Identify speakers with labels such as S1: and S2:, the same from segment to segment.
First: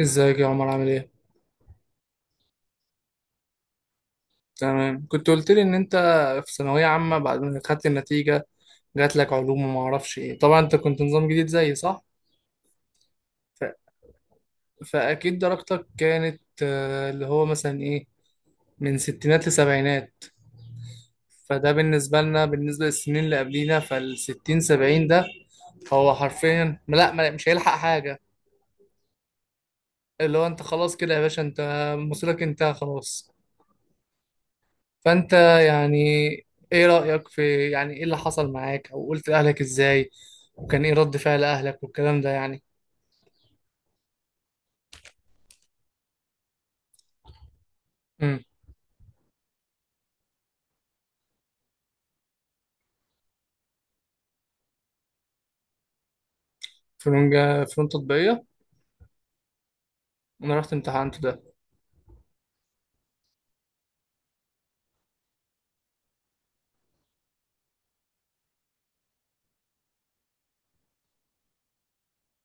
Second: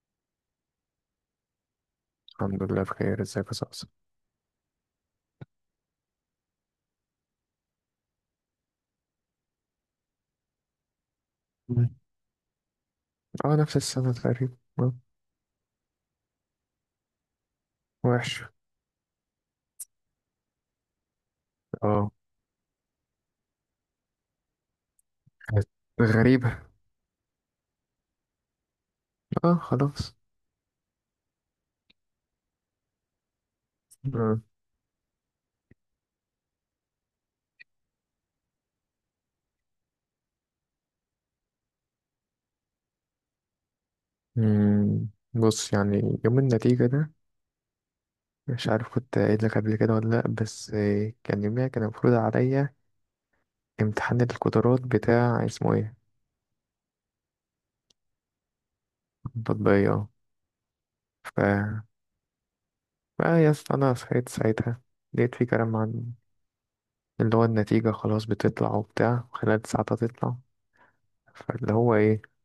S1: ازيك يا عمر، عامل ايه؟
S2: الحمد لله، بخير. ازيك يا صاصا؟
S1: تمام. كنت قلت لي ان انت في ثانوية عامة، بعد ما خدت النتيجة جات لك علوم وما اعرفش ايه. طبعا انت كنت نظام جديد زيي،
S2: مم.
S1: صح؟
S2: اه،
S1: ف...
S2: نفس السنة تقريبا.
S1: فاكيد درجتك كانت اللي هو مثلا ايه،
S2: وحشة.
S1: من ستينات لسبعينات. فده
S2: اه،
S1: بالنسبة لنا، بالنسبة للسنين اللي قبلينا، فالستين سبعين ده
S2: كانت
S1: هو
S2: غريبة.
S1: حرفيا لا، مش هيلحق حاجة.
S2: اه، خلاص.
S1: اللي هو انت خلاص كده يا باشا، انت مصيرك انتهى خلاص.
S2: آه.
S1: فانت يعني، ايه رأيك في، يعني، ايه اللي حصل معاك، او قلت لأهلك ازاي، وكان ايه رد فعل اهلك والكلام ده، يعني.
S2: مم. بص يعني يوم النتيجة ده،
S1: امم.
S2: مش عارف كنت قايل لك قبل كده ولا لأ، بس كان يوميها كان المفروض عليا امتحان القدرات بتاع اسمه ايه
S1: فنون تطبيقية.
S2: التطبيقية. اه.
S1: انا رحت امتحنت
S2: ف
S1: ده.
S2: بقى يا اسطى انا صحيت ساعتها، لقيت في كلام عن اللي هو النتيجة خلاص بتطلع وبتاع، خلال ساعة تطلع. فاللي هو ايه،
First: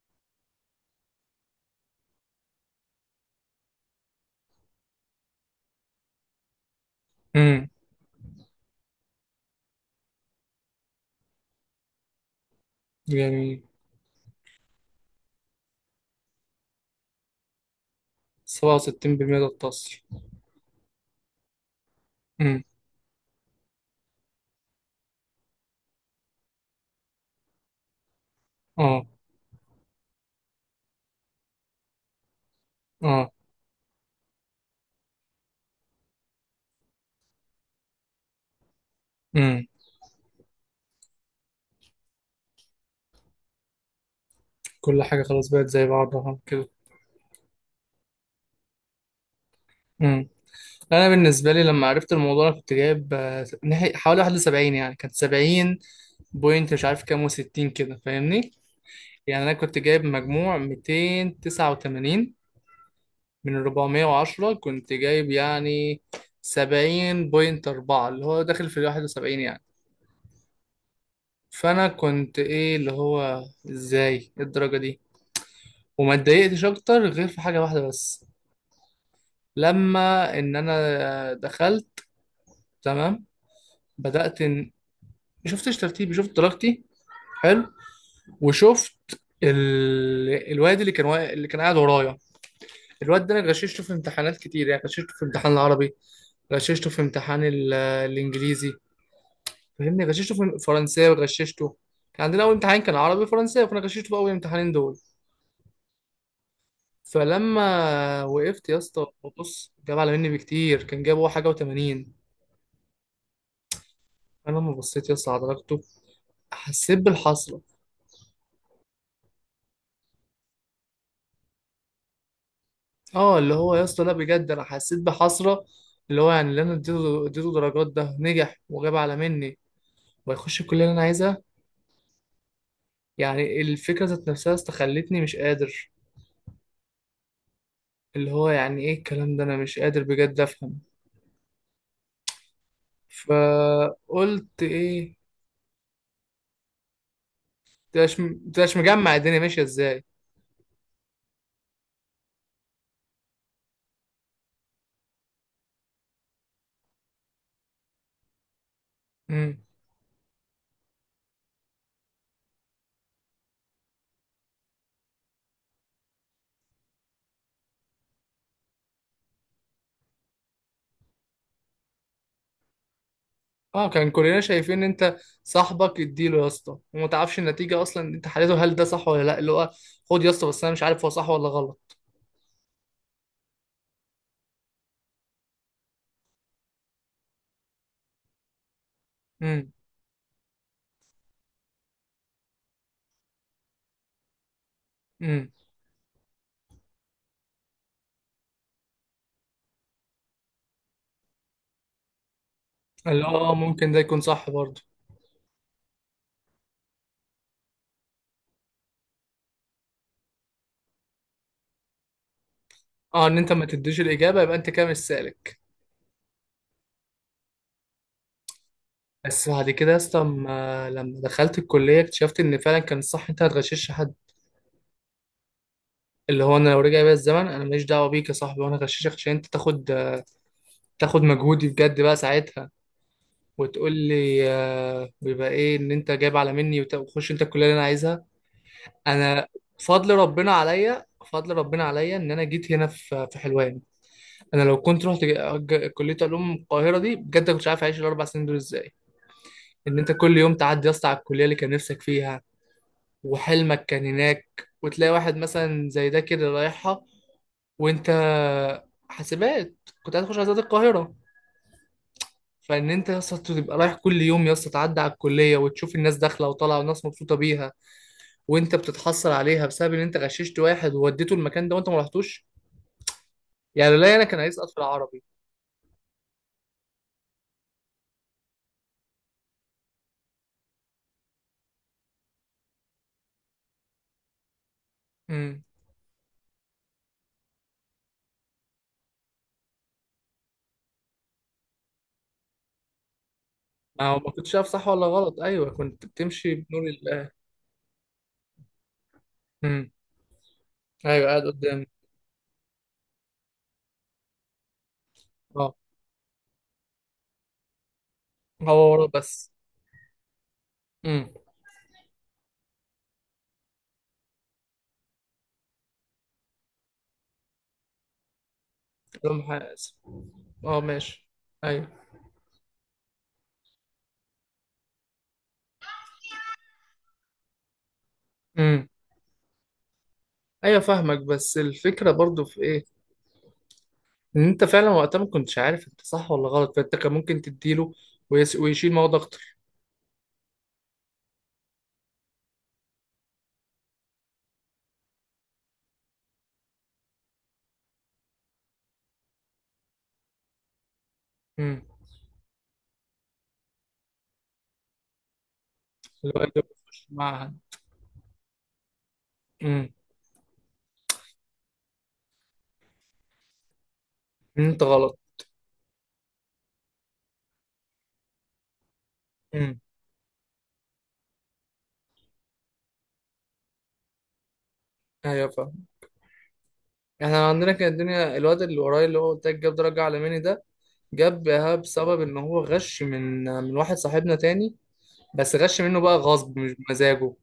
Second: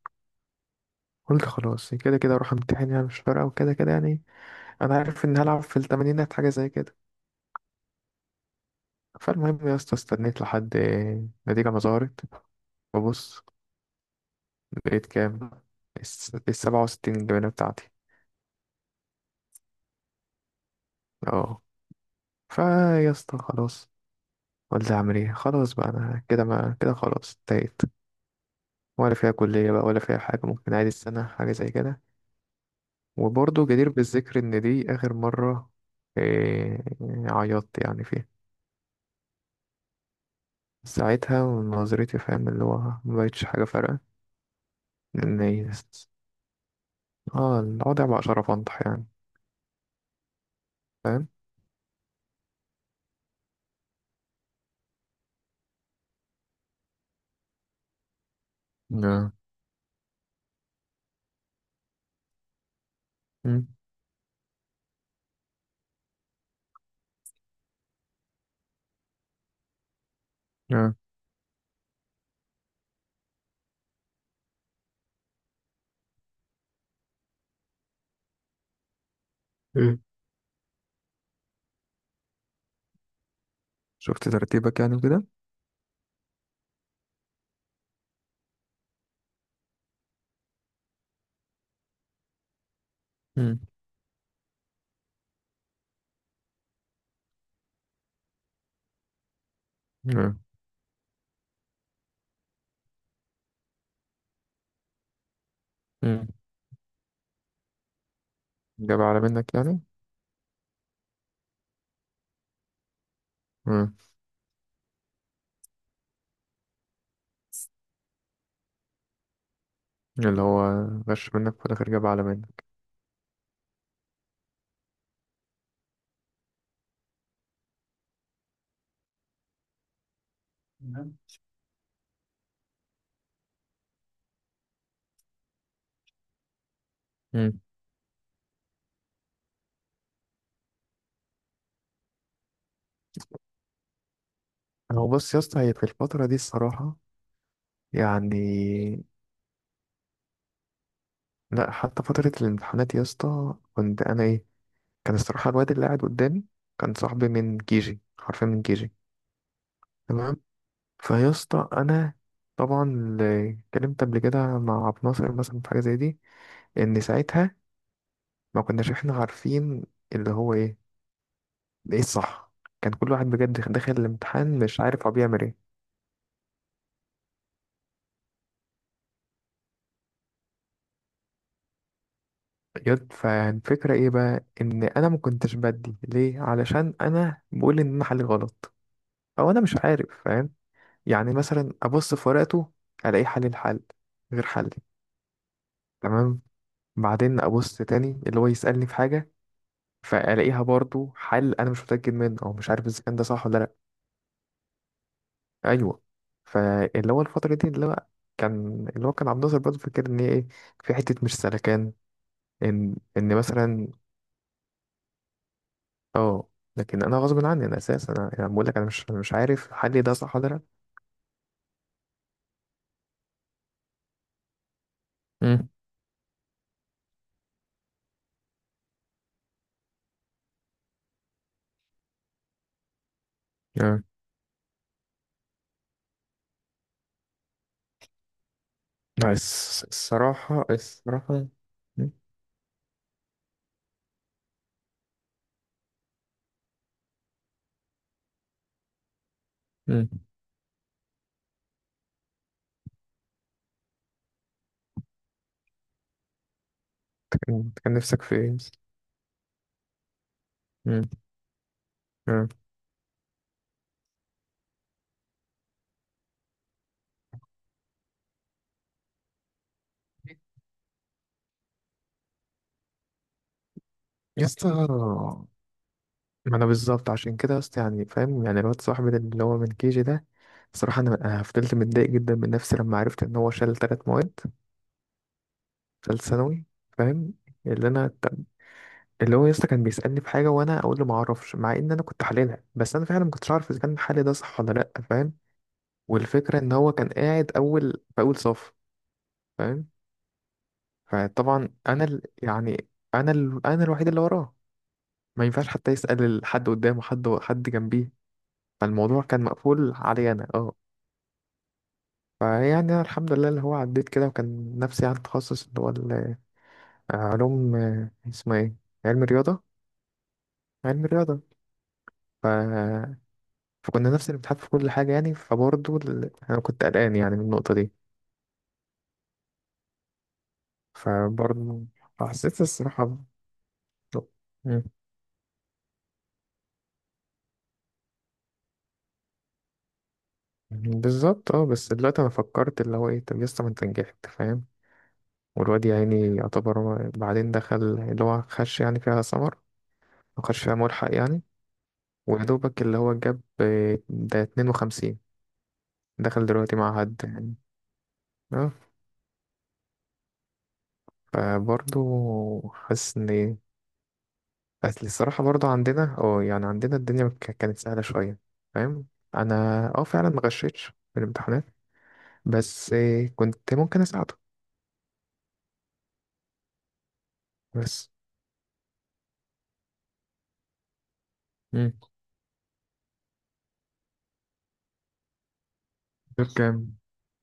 S2: قلت خلاص كده كده اروح امتحن، يعني مش فارقه، وكده كده يعني انا عارف ان هلعب في التمانينات، حاجه زي كده.
S1: امم.
S2: فالمهم يا اسطى استنيت لحد النتيجه ما ظهرت، ببص
S1: جميل.
S2: لقيت كام، 67 الجبنة بتاعتي.
S1: 67% ده التصل.
S2: اه. فا
S1: امم.
S2: يا اسطى خلاص، قلت اعمل ايه خلاص بقى، انا كده ما كده خلاص انتهيت.
S1: اه.
S2: ولا فيها كلية بقى ولا فيها حاجة، ممكن عادي السنة حاجة زي كده.
S1: اه.
S2: وبرضه جدير بالذكر ان دي اخر مرة إيه عيطت يعني فيها.
S1: امم.
S2: ساعتها من نظرتي، فاهم، اللي هو مبقتش حاجة فارقة.
S1: كل حاجة
S2: لأن
S1: خلاص بقت
S2: هي-
S1: زي بعضها كده.
S2: اه، الوضع بقى شرف أنطح يعني.
S1: امم. انا
S2: فاهم.
S1: بالنسبة لي لما عرفت الموضوع، انا كنت جايب حوالي 71، يعني كانت سبعين بوينت مش عارف كام وستين كده، فاهمني.
S2: نعم.
S1: يعني انا كنت جايب مجموع 289 من
S2: مم.
S1: 410، كنت جايب يعني 70.4 اللي هو داخل في ال 71، يعني.
S2: نعم.
S1: فأنا كنت إيه، اللي هو إزاي، إيه الدرجة دي؟ وما اتضايقتش أكتر غير في حاجة واحدة بس،
S2: إيه،
S1: لما إن أنا دخلت، تمام،
S2: شفت
S1: بدأت إن،
S2: ترتيبك يعني وكده.
S1: شفتش ترتيبي، شفت درجتي، حلو، وشفت الواد اللي كان قاعد ورايا. الواد ده أنا
S2: مم.
S1: غششته في امتحانات كتير، يعني غششته في امتحان العربي، غششته في امتحان الإنجليزي، فاهمني، غششته
S2: نعم.
S1: في فرنساوي، غششته. كان عندنا اول امتحان كان عربي فرنساوي، فانا غششته في اول امتحانين دول.
S2: مم.
S1: فلما وقفت يا
S2: جاب
S1: اسطى،
S2: على منك
S1: بص،
S2: يعني.
S1: جاب على مني بكتير، كان جاب هو حاجه و80.
S2: مم.
S1: انا لما بصيت يا اسطى على درجته حسيت بالحسره.
S2: اللي هو غش منك، في الآخر جاب على منك.
S1: اه، اللي هو يا اسطى، لا بجد، انا حسيت بحسره، اللي هو يعني اللي انا اديته درجات، ده نجح وجاب على مني ويخش الكليه اللي انا
S2: نعم.
S1: عايزها. يعني الفكره ذات نفسها يا اسطى خلتني مش قادر.
S2: مم.
S1: اللي هو يعني، ايه الكلام ده؟ انا مش قادر بجد افهم. فقلت
S2: هو
S1: ايه،
S2: بص يا اسطى، هي في الفترة دي الصراحة
S1: تبقاش
S2: يعني.
S1: تبقاش مجمع الدنيا ماشيه ازاي.
S2: لا، حتى فترة الامتحانات يا اسطى كنت أنا إيه، كان الصراحة الواد اللي قاعد قدامي كان صاحبي من كيجي، حرفيا من كيجي.
S1: امم.
S2: تمام. فيا اسطى انا طبعا اللي اتكلمت قبل كده مع عبد الناصر مثلا في حاجه زي دي، ان ساعتها ما كناش احنا عارفين اللي هو ايه، ايه الصح. كان كل واحد بجد
S1: اه،
S2: داخل
S1: كان كلنا
S2: الامتحان
S1: شايفين
S2: مش
S1: ان
S2: عارف هو
S1: انت
S2: بيعمل ايه.
S1: صاحبك اديله يا اسطى، وما تعرفش النتيجه اصلا انت حليته، هل ده صح ولا لا، اللي هو خد يا اسطى، بس انا مش عارف هو صح ولا غلط.
S2: يد، فالفكره ايه بقى، ان انا ما كنتش بدي ليه، علشان انا بقول ان انا حلي غلط، او انا
S1: امم.
S2: مش عارف، فاهم. يعني مثلا ابص في ورقته، الاقي حل الحل غير حلي.
S1: امم.
S2: تمام. بعدين ابص تاني اللي هو يسالني في حاجه، فالاقيها برضو حل انا مش متاكد منه، او مش عارف اذا كان ده
S1: اللي هو
S2: صح ولا لا.
S1: ممكن ده يكون صح برضه.
S2: ايوه. فاللي هو الفتره دي اللي هو كان، اللي هو كان عبد الناصر برضو فاكر ان هي ايه، في حته مش سلكان، ان
S1: اه،
S2: ان
S1: ان انت ما
S2: مثلا.
S1: تديش الاجابه يبقى انت كده مش سالك.
S2: اه. لكن انا غصب عني، انا اساسا انا يعني أنا بقول لك انا مش
S1: بس بعد
S2: عارف
S1: كده يا
S2: حل ده
S1: اسطى،
S2: صح ولا لا.
S1: لما دخلت الكليه اكتشفت ان فعلا كان الصح انت ما تغشش حد.
S2: امم
S1: اللي هو انا لو رجع بيا الزمن، انا ماليش دعوه بيك يا صاحبي، وانا غششك عشان انت تاخد مجهودي بجد، بقى ساعتها وتقول
S2: آه.
S1: لي ويبقى ايه ان انت جايب على مني، وتخش انت الكليه اللي انا عايزها.
S2: لا،
S1: انا فضل ربنا
S2: الصراحة
S1: عليا،
S2: الصراحة
S1: فضل ربنا
S2: مم.
S1: عليا ان انا جيت هنا في حلوان. انا لو كنت رحت كليه علوم القاهره دي، بجد كنت عارف اعيش الاربع سنين دول ازاي؟ ان
S2: مم.
S1: انت كل يوم تعدي يا اسطى على الكليه اللي كان نفسك فيها وحلمك كان هناك، وتلاقي واحد مثلا زي ده كده رايحها،
S2: كان
S1: وانت
S2: نفسك في ايه؟
S1: حاسبات، كنت عايز تخش عايزات
S2: مم.
S1: القاهره.
S2: آه.
S1: فان انت يا اسطى تبقى رايح كل يوم يا اسطى، تعدي على الكليه وتشوف الناس داخله وطالعه والناس مبسوطه بيها، وانت بتتحصل عليها بسبب ان انت غششت واحد ووديته المكان ده وانت ما رحتوش. يعني لا، انا كان
S2: يا اسطى
S1: هيسقط في العربي.
S2: ما انا بالظبط عشان كده، بس يعني فاهم، يعني الواد صاحبي ده اللي هو من كيجي ده، صراحة انا فضلت متضايق جدا من نفسي، لما عرفت ان هو شال 3 مواد،
S1: امم.
S2: شال ثانوي. فاهم. اللي انا طب- اللي هو يسطا كان بيسألني في حاجة، وانا اقول له ما اعرفش، مع ان انا كنت حللها، بس انا فعلا ما كنتش عارف اذا كان
S1: ما هو
S2: حالي
S1: ما
S2: ده
S1: كنتش
S2: صح
S1: عارف
S2: ولا
S1: صح
S2: لا،
S1: ولا
S2: فاهم.
S1: غلط، ايوه، كنت بتمشي
S2: والفكرة ان
S1: بنور
S2: هو كان
S1: الله.
S2: قاعد اول في اول صف. فاهم.
S1: امم. ايوه، قاعد
S2: فطبعا
S1: قدامي.
S2: انا ال... يعني انا ال... انا الوحيد اللي وراه، ما ينفعش
S1: اه،
S2: حتى يسأل حد قدامه، حد جنبيه.
S1: هو ورا
S2: فالموضوع كان
S1: بس.
S2: مقفول علي انا. اه.
S1: امم.
S2: فيعني أنا الحمد لله اللي هو عديت كده، وكان نفسي على التخصص علوم، اسمها ايه، علم
S1: لهم
S2: رياضة.
S1: حاسب. اه،
S2: علم
S1: ماشي.
S2: رياضة
S1: ايوه.
S2: ف... فكنا نفس الامتحان في كل حاجة يعني. أنا كنت قلقان يعني من النقطة دي.
S1: امم. ايوه فاهمك، بس
S2: فبرضه
S1: الفكره برضو في
S2: حسيت
S1: ايه،
S2: الصراحة
S1: ان انت
S2: مم.
S1: فعلا وقتها ما كنتش عارف انت صح ولا غلط، فانت كان ممكن تديله ويشيل مواد اكتر.
S2: بالظبط. اه، بس دلوقتي أنا فكرت اللي هو ايه، طب يسطا ما انت نجحت، فاهم. والواد يا عيني يعتبر هو بعدين دخل اللي هو خش يعني فيها سمر، وخش فيها ملحق يعني،
S1: امم.
S2: ويا دوبك اللي هو جاب، ده 52.
S1: اللي هو
S2: دخل
S1: انت
S2: دلوقتي مع
S1: بتخش
S2: حد يعني؟
S1: معهد.
S2: اه.
S1: امم.
S2: فبرضه حاسس ان ايه.
S1: انت
S2: بس
S1: غلط.
S2: الصراحة برضه عندنا اه، يعني عندنا الدنيا كانت سهلة شوية. فاهم. انا
S1: امم.
S2: اه، فعلا ما غشيتش في الامتحانات، بس إيه كنت ممكن اساعده.
S1: ايوه فاهم. احنا عندنا كانت
S2: بس.
S1: الدنيا، الواد اللي ورايا اللي هو قلت لك جاب درجه عالماني ده، جابها
S2: امم.
S1: بسبب ان هو غش من واحد صاحبنا تاني، بس غش منه بقى
S2: دول
S1: غصب مش
S2: كام؟
S1: بمزاجه.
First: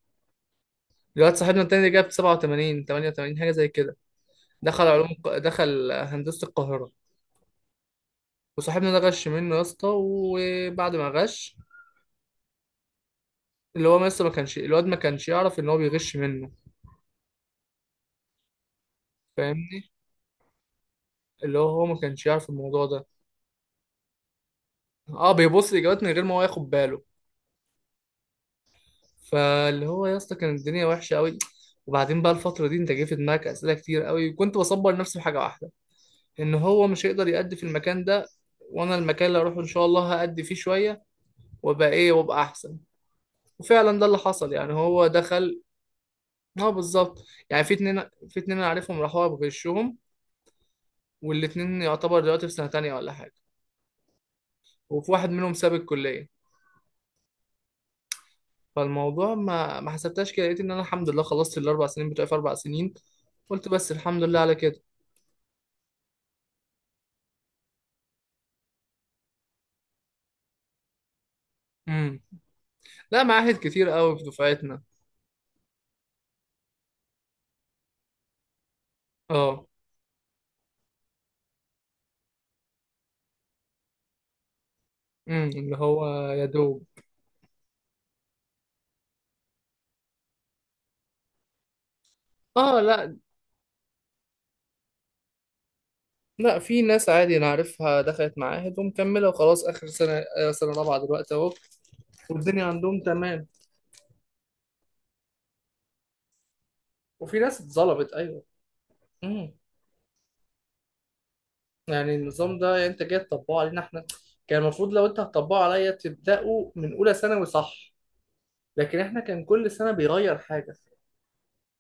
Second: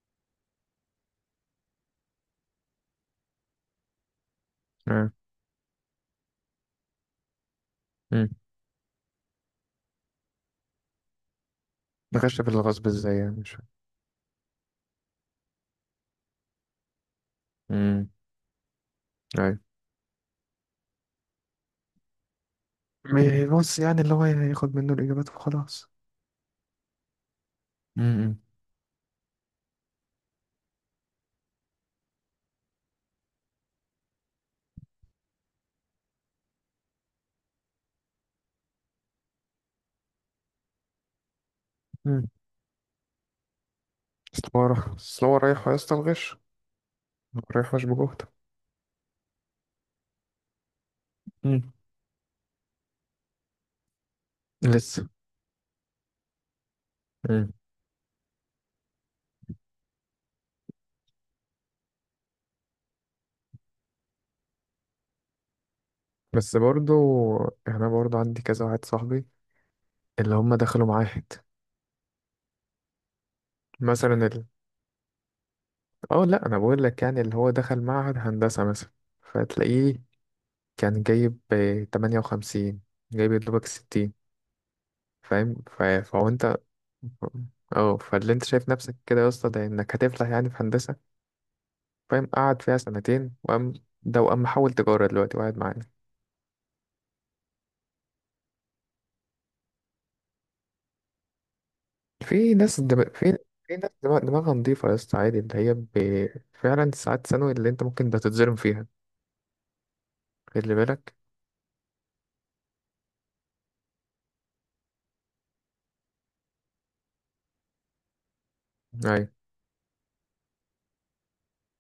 S1: الواد صاحبنا التاني ده جاب 87 88 حاجه زي كده، دخل
S2: اه.
S1: هندسه القاهره.
S2: امم.
S1: وصاحبنا ده غش منه يا اسطى، وبعد ما غش،
S2: غش في الغصب ازاي يعني، مش فاهم.
S1: اللي هو لسه ما كانش يعرف ان هو بيغش منه،
S2: امم. ايوه.
S1: فاهمني. اللي هو ما كانش يعرف الموضوع ده.
S2: بص يعني اللي هو ياخد منه الاجابات
S1: اه، بيبص
S2: وخلاص.
S1: الاجابات من غير ما هو ياخد باله.
S2: امم.
S1: فاللي هو يا اسطى كانت الدنيا وحشه قوي. وبعدين بقى الفتره دي انت جه في دماغك اسئله كتير قوي، كنت بصبر نفسي بحاجه واحده، ان هو مش هيقدر يأدي في المكان ده، وانا المكان اللي اروحه ان شاء الله هأدي فيه شويه وابقى ايه،
S2: امم.
S1: وابقى احسن. وفعلا ده اللي حصل يعني، هو
S2: أصل هو
S1: دخل.
S2: رايح يا اسطى الغش،
S1: اه بالظبط. يعني في
S2: رايح مش
S1: اتنين
S2: بجهد.
S1: في اتنين انا عارفهم راحوا بغشهم،
S2: امم.
S1: والاتنين يعتبر دلوقتي في سنه تانية ولا حاجه،
S2: لسه.
S1: وفي واحد منهم ساب الكليه. فالموضوع ما حسبتهاش كده، لقيت ان انا الحمد لله خلصت الاربع سنين بتوعي في اربع سنين. قلت بس الحمد لله على كده.
S2: بس برضو يعني انا برضو عندي كذا واحد صاحبي اللي هم دخلوا معاهد.
S1: امم. لا، معاهد كتير قوي في
S2: مثلا ال...
S1: دفعتنا.
S2: اه لا، انا بقول لك يعني اللي هو دخل معهد هندسة مثلا،
S1: اه.
S2: فتلاقيه كان جايب 58، جايب يا دوبك 60،
S1: امم.
S2: فاهم،
S1: اللي هو
S2: فهو
S1: يا
S2: انت
S1: دوب.
S2: اه، فاللي انت شايف نفسك كده يا اسطى، ده انك هتفلح يعني في هندسة، فاهم، قعد فيها
S1: اه، لا
S2: سنتين وقام، ده وقام محول تجارة دلوقتي وقاعد معانا.
S1: لا، في ناس عادي انا عارفها دخلت معاهد ومكمله وخلاص اخر سنه، سنه رابعه دلوقتي اهو،
S2: في
S1: والدنيا
S2: ناس
S1: عندهم
S2: دم... في
S1: تمام.
S2: في ناس دماغها نضيفة يا اسطى عادي، فعلا ساعات
S1: وفي
S2: ثانوي
S1: ناس
S2: اللي انت ممكن
S1: اتظلمت،
S2: ده
S1: ايوه.
S2: تتظلم فيها.
S1: امم.
S2: خلي بالك.
S1: يعني النظام ده، يعني انت جاي تطبقه علينا احنا، كان المفروض لو انت هتطبقه عليا تبداه من اولى ثانوي، صح؟ لكن احنا
S2: ايوه.
S1: كان كل سنه بيغير حاجه،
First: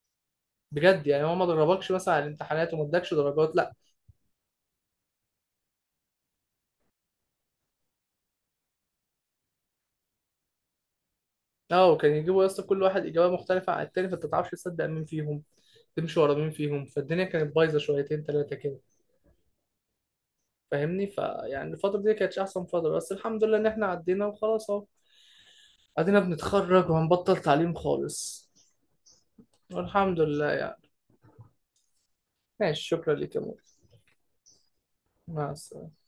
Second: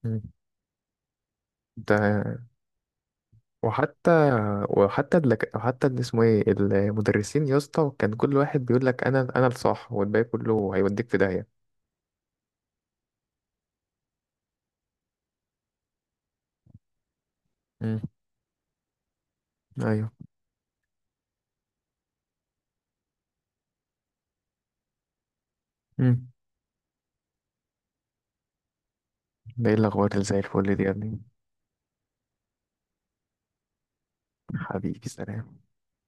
S2: مم.
S1: بجد. يعني هو ما دربكش مثلا على
S2: ده
S1: الامتحانات وما ادكش درجات، لا.
S2: وحتى وحتى اللي اسمه ايه، المدرسين يا اسطى كان كل واحد بيقول لك، انا الصح والباقي كله هيوديك في داهيه.
S1: اه، وكان يجيبوا يا اسطى كل واحد اجابه مختلفه عن التاني، فانت ما تعرفش تصدق مين فيهم، تمشي ورا مين فيهم. فالدنيا كانت بايظه
S2: مم.
S1: شويتين ثلاثه كده،
S2: ايوه.
S1: فاهمني. فيعني الفتره دي كانتش احسن فتره، بس الحمد لله ان احنا عدينا وخلاص، اهو ادينا
S2: مم.
S1: بنتخرج وهنبطل تعليم خالص.
S2: ده ايه الاخبار
S1: والحمد
S2: اللي زي
S1: لله
S2: الفل دي
S1: يعني.
S2: يا ابني.
S1: ماشي، شكرا لك يا مول.
S2: حبيبي،
S1: مع
S2: سلام.
S1: السلامه.